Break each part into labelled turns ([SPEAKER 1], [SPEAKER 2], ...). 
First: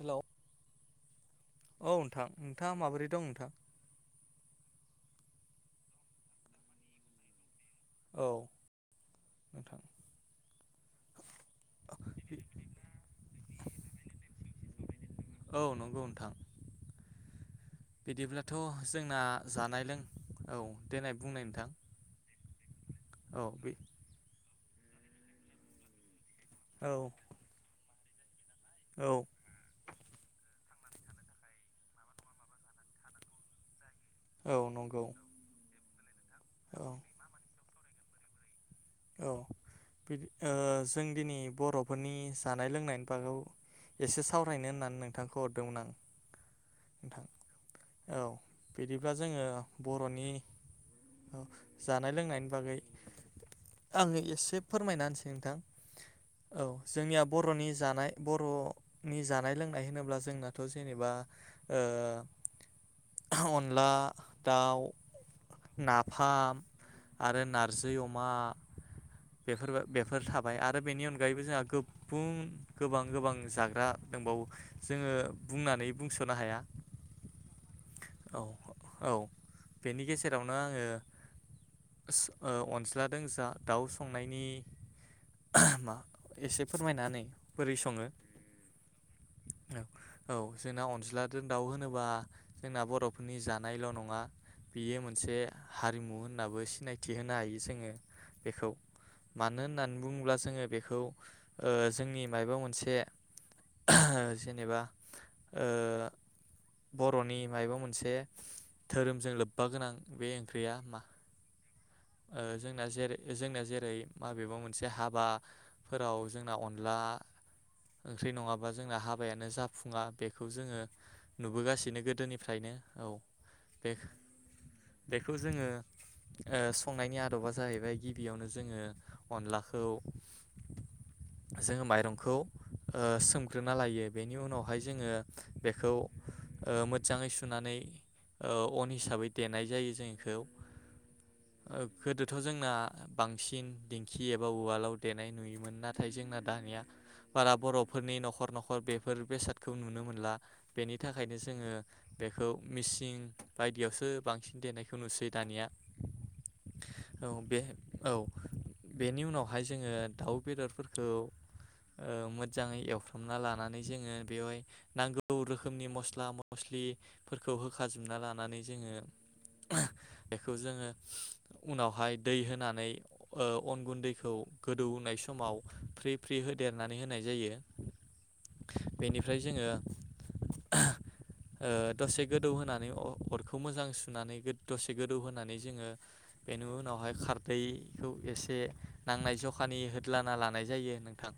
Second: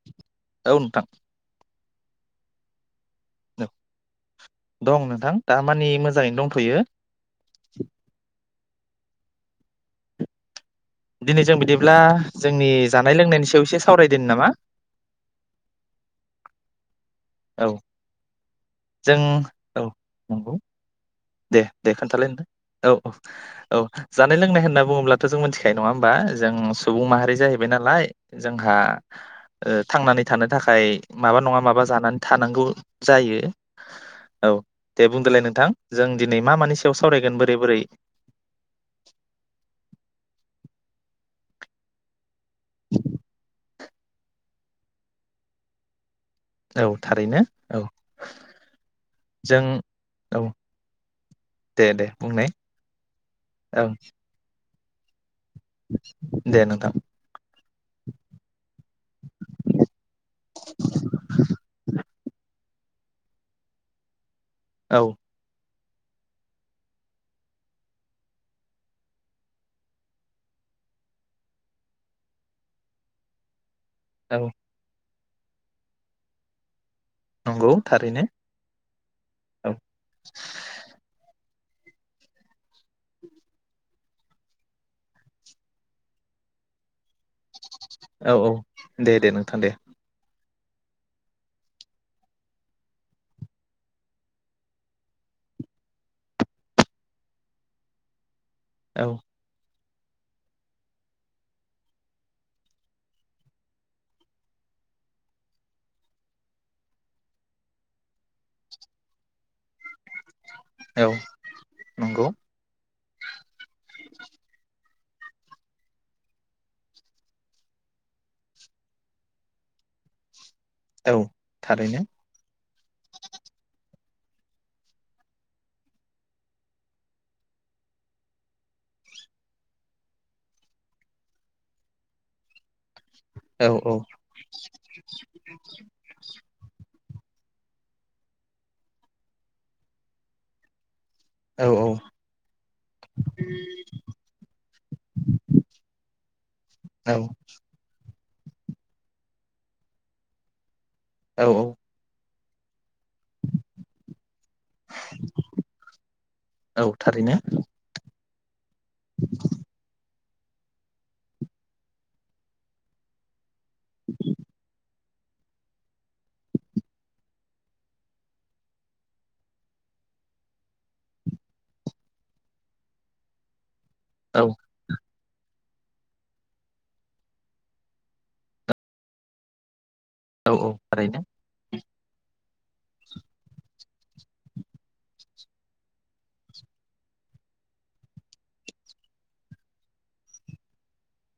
[SPEAKER 1] Hello
[SPEAKER 2] औ नोथां
[SPEAKER 1] औ नोंथां नोंथाङा माबोरै दं नोंथां
[SPEAKER 2] दं नोंथां? दामानि मोजाङैनो दंथयो।
[SPEAKER 1] औ नोंथां।
[SPEAKER 2] दिनै जों बिदिब्ला जोंनि जानाय लोंनायनि सायाव एसे सावरायदोनि नामा?
[SPEAKER 1] औ नंगौ नोंथां।
[SPEAKER 2] औ
[SPEAKER 1] बिदिब्लाथ
[SPEAKER 2] जों
[SPEAKER 1] जोंना
[SPEAKER 2] औ
[SPEAKER 1] जानाय लों
[SPEAKER 2] नंगौ
[SPEAKER 1] औ देनाय बुंनाय
[SPEAKER 2] दे
[SPEAKER 1] नोंथां
[SPEAKER 2] दे खोन्थालाय नोंथां। औ औ औ जानाय लोंनाय होनोब्ला होन्ना बुङोब्लाथ' जों मिथिखायो नङा होनबा? जों
[SPEAKER 1] औ
[SPEAKER 2] सुबुं माहारि जाहैबाय नालाय। जोंहा
[SPEAKER 1] औ
[SPEAKER 2] थांनानै थानो थाखाय थाखाय माबा नङा माबा जानानै थानांगौ जायो। ं औ दे बुंदोलाय नोंथां? जों दिनै मा मानि
[SPEAKER 1] औ
[SPEAKER 2] सायाव सावरायगोन बोरै बोरै?
[SPEAKER 1] औ बिदि जों दिनै बरफोरनि जानाय लोंनायनि बागौ एसे सावरायनो होननानै नोंथांखौ हरदोंमोन आं।
[SPEAKER 2] औ
[SPEAKER 1] नोंथां
[SPEAKER 2] थारैनो
[SPEAKER 1] औ बिदिब्ला जोङो
[SPEAKER 2] जों
[SPEAKER 1] बरनि
[SPEAKER 2] औ
[SPEAKER 1] औ
[SPEAKER 2] दे दे
[SPEAKER 1] जानाय लोंनायनि
[SPEAKER 2] बुंनाय
[SPEAKER 1] बागै
[SPEAKER 2] औ
[SPEAKER 1] आङो एसे फोरमायना होनिसै नोंथां
[SPEAKER 2] दे
[SPEAKER 1] औ
[SPEAKER 2] नोंथां
[SPEAKER 1] जोंनिया बरनि जानाय बरनि जानाय लोंनाय होनोब्ला जोंनाथ जेनेबा ओ [unintelligible] अनला दाउ।
[SPEAKER 2] औ
[SPEAKER 1] नाफाम आरो नारजै अमा। बेफोरबो बेफोर थाबाय आरो बेनि अनगायैबो जोंहा गुबुं गोबां गोबां जाग्रा
[SPEAKER 2] औ
[SPEAKER 1] दंबावो जोङो बुंनानै बुंसनो हाया।
[SPEAKER 2] नंगौ थारैनो
[SPEAKER 1] औ औ
[SPEAKER 2] औ
[SPEAKER 1] बेनि गेजेरावनो आङो ओस ओ अनस्ला दोंसा दाउ संनायनि मा एसे फोरमायना होनाय
[SPEAKER 2] औ औ दे दे नोंथां दे
[SPEAKER 1] औ औ जोंना अनज्लादो दाउ होनोबा जोंना बरफोरनि जानायल नङा बियो मोनसे हारिमु होननाबो सिनायथि होनो हायो जोङो। बेखौ
[SPEAKER 2] औ
[SPEAKER 1] मानो होननानै बुङोब्ला जोङो बेखौ ओ जोंनि मायबा मोनसे ओ जेनेबा ओ बर'नि मायबा मोनसे धोरोमजों लोब्बा गोनां बे ख्रैया मा
[SPEAKER 2] औ नंगौ
[SPEAKER 1] ओ जोंना जेर जोंना जेरै माबेबा मोनसे हाब बा फोराव जोंना अनला ओंख्रि नङाबा जोंना हाबायानो जाफुङा बे खौ जोङो
[SPEAKER 2] औ
[SPEAKER 1] नुबोगासिनो
[SPEAKER 2] थारैनो
[SPEAKER 1] गोदोनिफ्रायनो। औ बेख-बेखौ जोङो ओ संनायनि आदबा जाहैबाय गिबियावनो जोङो अनलाखौ जोङो माइरंखौ ओ
[SPEAKER 2] औ
[SPEAKER 1] सोमग्रोना
[SPEAKER 2] औ
[SPEAKER 1] लायो बेनि उनावहाय जोङो बेखौ ओ मो जाङै सुनानै ओ अन हिसाबै देनाय जायो जों इखौ ओ
[SPEAKER 2] औ
[SPEAKER 1] गोदोथ' जोंना बांसिन दिंखि एबा उवालाव देनाय नुयोमोन नाथाय जोंना दानिया
[SPEAKER 2] औ
[SPEAKER 1] बारा बरफोरनि नख खर नखर बेफोर बेसादखौ नुनो मोनला। बेनि थाखायनो
[SPEAKER 2] औ
[SPEAKER 1] जोङो बेखौ मिसिं बायदियावसो बांसिन देनायखौ नुसै दानिया।
[SPEAKER 2] औ थारैनो
[SPEAKER 1] औ बेनि उनावहाय जोङो दाउ बेदरफोरखौ ओ मोजाङै एवफ्रामना लाना नै जोङो बेवाइ नांगौ गौ रोखोमनि मस्ला मस्लिफोरखौ होखाजोबना लानानै जोङो बेखौ जोङो उनावहाय दै होनानै ओ अन गुन्दैखौ
[SPEAKER 2] औ
[SPEAKER 1] गोदौहोनाय स समाव फ्रि फ्रि होदेरनानै होनाय जायो बेनिफ्राय जोङो
[SPEAKER 2] औ औ थारैनो
[SPEAKER 1] दसे गोदौ होनानै अर-अरखौ मोजां सुनानै गो दसे गोदौ होनानै जोङो बेनि उनावहाय खारदैखौ एसे नांनाय जखानि होदलाना लानाय जायो नोंथां।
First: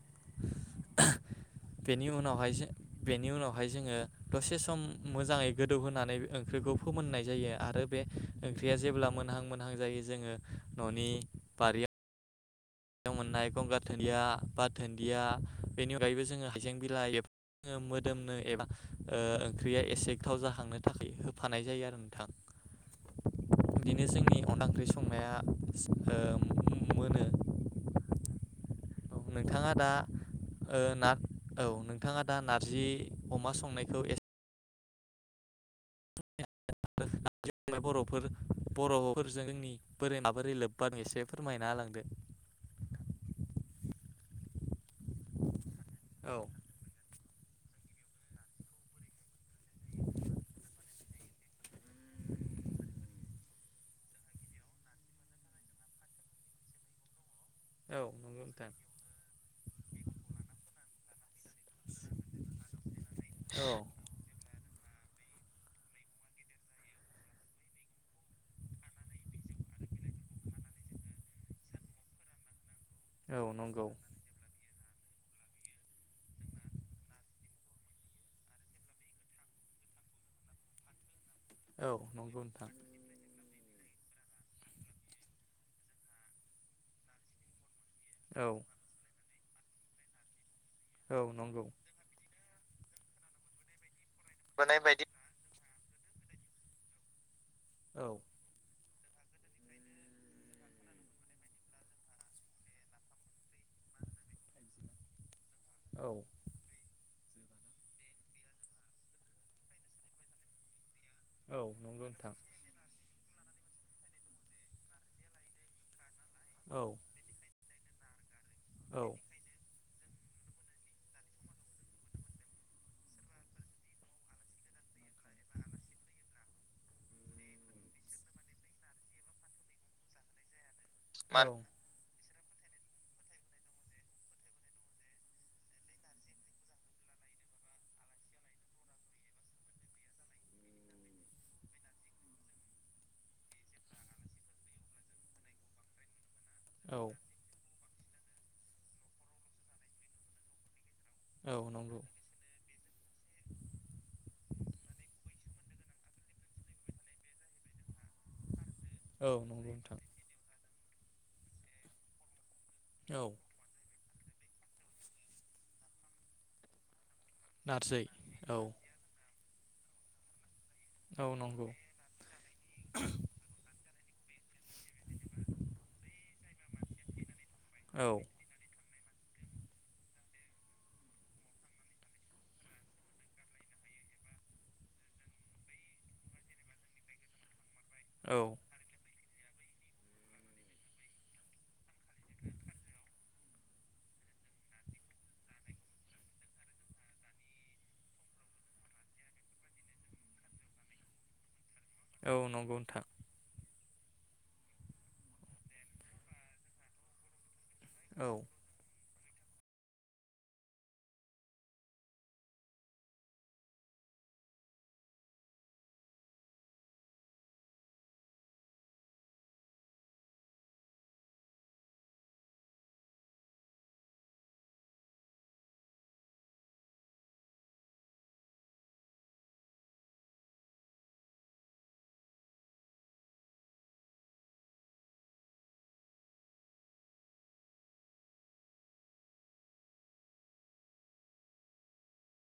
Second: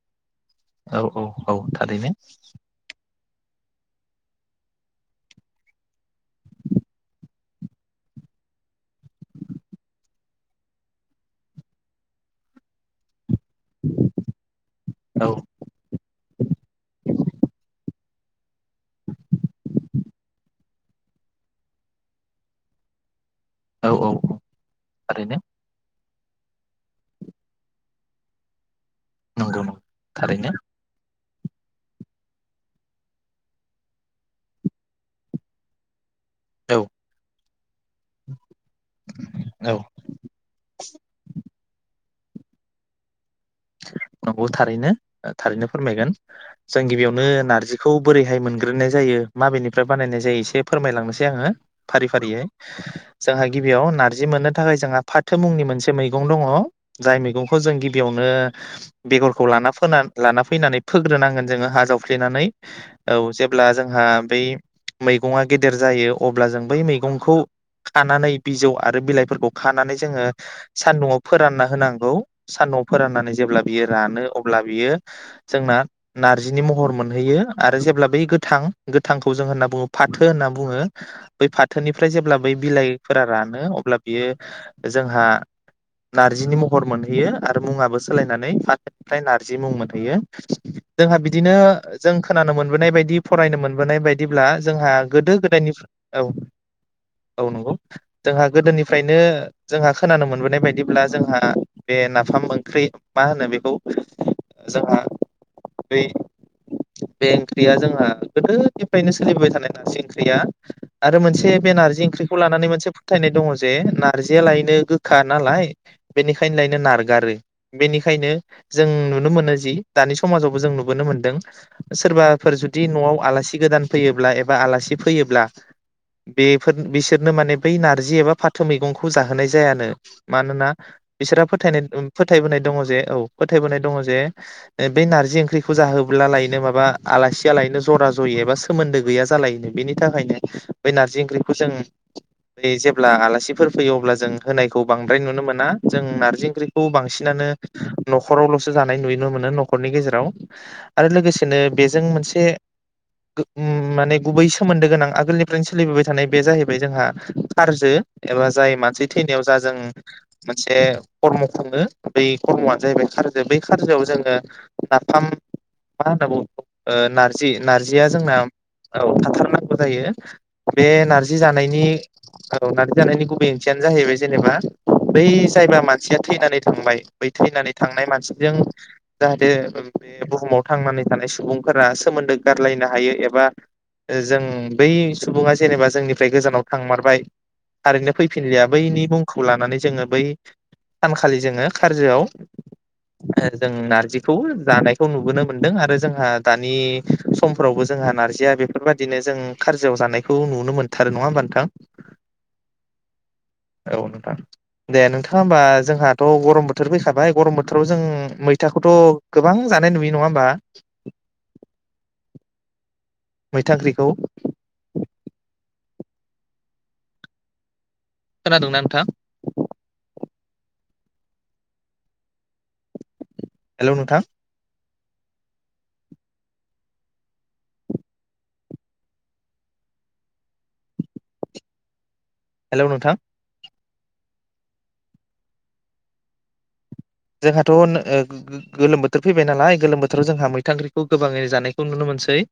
[SPEAKER 2] औ औ औ
[SPEAKER 1] बेनि
[SPEAKER 2] थारैनो
[SPEAKER 1] उनावहाय जो बेनि उनावहाय जोङो दसे सम मोजाङै गोदौहोनानै ओंख्रिखौ फोमोननाय जायो आरो बे ओंख्रिया जेब्ला मोनहां मोन हां जायो जोङो ननि बारियाव मोननाय गंगार धोनिया बा धोनन्दिया
[SPEAKER 2] औ
[SPEAKER 1] बेनि अनगायैबो जोङो हाइजें बिलाइ [unintelligible] मोदोमनो एबा ओ ओंख्रिया एसे गोथाव जाखांनो थाखाय होफानाय जायो आरो नोंथां।
[SPEAKER 2] औ
[SPEAKER 1] बिदिनो
[SPEAKER 2] औ
[SPEAKER 1] जोंनि अनला ओंख्रि संनाया
[SPEAKER 2] थारैनो
[SPEAKER 1] ओ मोनो औ
[SPEAKER 2] नंगौ
[SPEAKER 1] नोंथाङा
[SPEAKER 2] नंगौ
[SPEAKER 1] दा
[SPEAKER 2] थारैनो
[SPEAKER 1] ओ ना औ नोंथाङा दा नार्जि अमा संनायखौ एसे [unintelligible]
[SPEAKER 2] औ
[SPEAKER 1] बर'फोर बर'फोरजों जोंनि
[SPEAKER 2] औ
[SPEAKER 1] बोरै माबोरै लोब्बा एसे फोरमायना होलांदो।
[SPEAKER 2] नंगौ थारैनो। थारैनो फोरमायगोन
[SPEAKER 1] औ
[SPEAKER 2] जों गिबियावनो नार्जि जिखौ बोरैहाय मोनग्रोनाय जायो माबेनिफ्राय बानायनाय जायो एसे फोरमायलांनोसै आङो फारि फारियै। जोंहा गिबियाव नार्जि मोननो थाखाय जोंहा फाथो मुंनि मोनसे मैगं दङ जाय मैगं खौ जों
[SPEAKER 1] औ
[SPEAKER 2] गिबियावनो
[SPEAKER 1] नंगौ नोंथां
[SPEAKER 2] बेगरखौ लाना फोना लाना फैनानै फोग्रोनांगोन जोङो हा जावफ्लेनानै औ
[SPEAKER 1] औ
[SPEAKER 2] जेब्ला जोंहा बै मैगङा गेदेर जायो अब्ला जों बै मैगंखौ खानानै बिजौ आरो बिलाइफोरखौ खानानै जोङो सान्दुआव फोरान्ना होनांगौ सान्दुआव फोरान्नानै
[SPEAKER 1] औ
[SPEAKER 2] जेब्ला
[SPEAKER 1] नंगौ
[SPEAKER 2] बियो रानो अब्ला बेयो जोंना नार्जिनि महर मोनहैयो आरो जेब्ला बे गोथां गोथांखौ जों होन्ना बुङो फाथो होन्ना बुङो। बै
[SPEAKER 1] औ
[SPEAKER 2] फाथोनिफ्राय जेब्ला
[SPEAKER 1] नंगौ
[SPEAKER 2] बै
[SPEAKER 1] नोंथां
[SPEAKER 2] बिलाइफोरा रानो अ अब्ला बियो जोंहा नार्जिनि महर मोनहैयो आरो मुङाबो
[SPEAKER 1] औ
[SPEAKER 2] सोलायनानै फाथोनिफ्राय नार्जि जि मुं मोनहैयो। जोंहा
[SPEAKER 1] औ
[SPEAKER 2] बिदिनो
[SPEAKER 1] नंगौ
[SPEAKER 2] जों खोनानो मोनो बोनाय बायदि फरायनो मोनबोनाय बायदि बादिब्ला
[SPEAKER 1] बोनाय
[SPEAKER 2] जोंहा
[SPEAKER 1] बायदि
[SPEAKER 2] गोदो गोदायनिफ्राय औ। औ नंगौ
[SPEAKER 1] औ
[SPEAKER 2] जोंहा गोदोनि फ्रायनो जोंहा खोनानो मोनबोनाय बायदिब्ला जोंहा बे नाफाम ओख्रि मा होनो बेखौ जोंहा बै
[SPEAKER 1] औ।
[SPEAKER 2] बे ओंख्रिया जोंहा गोदोनिफ्रायनो सोलिबोबाय थानाय नार्जि ओंख्रिया आरो मोनसे
[SPEAKER 1] औ
[SPEAKER 2] बे नार्जि
[SPEAKER 1] नंगौ नोंथां
[SPEAKER 2] ओंख्रिखौ लानानै मोनसे फोथायनाय दङ जे नार्जियालायनो गोखा नालाय बेनिखायनो लायनो
[SPEAKER 1] औ
[SPEAKER 2] नारगारो। बेनिखायनो जों
[SPEAKER 1] औ
[SPEAKER 2] नुनो मोनो जि दानि समाजावबो जों नुबोनो मोन्दों सोरबाफोर जुदि न'आव आलासि गोदान फैयोब्ला एबा आलासि फैयोब्ला बेफोर बिसोरनो माने बै नार्जि एबा फाथो मैगंखौ जाहोनाय जायानो मानोना
[SPEAKER 1] औ
[SPEAKER 2] बिसोरहा फोथायनाय फोथायबोनाय दङ जे औ फोथायबोनाय दङ जे बेै नार्जि ओंख्रिखौ जाहोब्ला लायनो माबा आलासिया लायनो जरा जयो एबा सोमोन्दो गैया जालायोनो बेनि थाखायनो बै नार्जि ओंख्रिखौ जों जेब्ला आलासिफोर फैयो अब्ला जों होनायखौ बांद्राय नुनो मोना। जों नारजि ओंख्रि खौ
[SPEAKER 1] औ
[SPEAKER 2] बांसिनानो नखरावलसो जानाय नुयनो मोनो नखरनि गेजेराव। आरो
[SPEAKER 1] औ
[SPEAKER 2] लोगोसेनो
[SPEAKER 1] नंगौ
[SPEAKER 2] बेजों मोनसे गो उम माने गुबै सोमोन्दो गोनां आगोलनिफ्रायनो सोलिबोबाय थानाय बे जाहैबाय जोंहा कारजो एबा जाय मानसि
[SPEAKER 1] औ
[SPEAKER 2] थैनायाव जा
[SPEAKER 1] नंगौ
[SPEAKER 2] जों
[SPEAKER 1] नोंथां
[SPEAKER 2] जे कर्मखौ थाङो बै कर्मआ जाहैबाय
[SPEAKER 1] औ
[SPEAKER 2] कारजो बै कारजोआव जों ओ नाफाम मा होनना बुङो बेखौ ओ नार जि
[SPEAKER 1] नारजै
[SPEAKER 2] नारजिया जोंना
[SPEAKER 1] औ
[SPEAKER 2] औ थाथारनां फोथायो। बे
[SPEAKER 1] औ
[SPEAKER 2] नारजि
[SPEAKER 1] नंगौ
[SPEAKER 2] जानायनि औ नारजि जानायनि गुबै ओंथियानो जाहैबाय जेनेबा बै जायबा मानसिया थैनानै थांबाय बै थैनानै थांनाय
[SPEAKER 1] औ
[SPEAKER 2] मानसिजों जाहाथे बे बुहुमाव थांनानै थानाय सुबुंफोरा सोमोन्दो गारलायनो हायो एबा जों बै सुबुङा जेनेबा जोंनिफ्राय गोजानाव थांमारबाय थारैनो
[SPEAKER 1] औ
[SPEAKER 2] फैफिनलिया बैनि मुं खौ लानानै जोङो बै सानखालि जोङो खारजोआव ओ जों नार्जिखौ जानायखौ नुबोनो मोनदों आरो जोंहा दानि समफ्रावबो जोंहा नारजिया बेफोरबायादिनो जों खारजोआव जानायखौ नुनो मोनथारो। नङा होमबा नोंथां?
[SPEAKER 1] औ नंगौ नोंथां।
[SPEAKER 2] औ नोंथां दे नोंथाङा होमबा जोंहाथ गरम बोथोर फैखाबाय गरम बोथोर बोथोराव
[SPEAKER 1] औ
[SPEAKER 2] जों मैथाखौथ गोबां जानाय नुयो नङा होमबा? मैथा ओंख्रिखौ। खोनादोंना नोंथां? हेलौ नोंथां हेलौ नोंथां जोंहाथ ओ गो गो गोलोम बोथोर फैबाय नालाय गोलोम बोथोराव जोंहा मैथा ओंख्रिखौ गोबाङै जानायखौ नुनो मोनसै।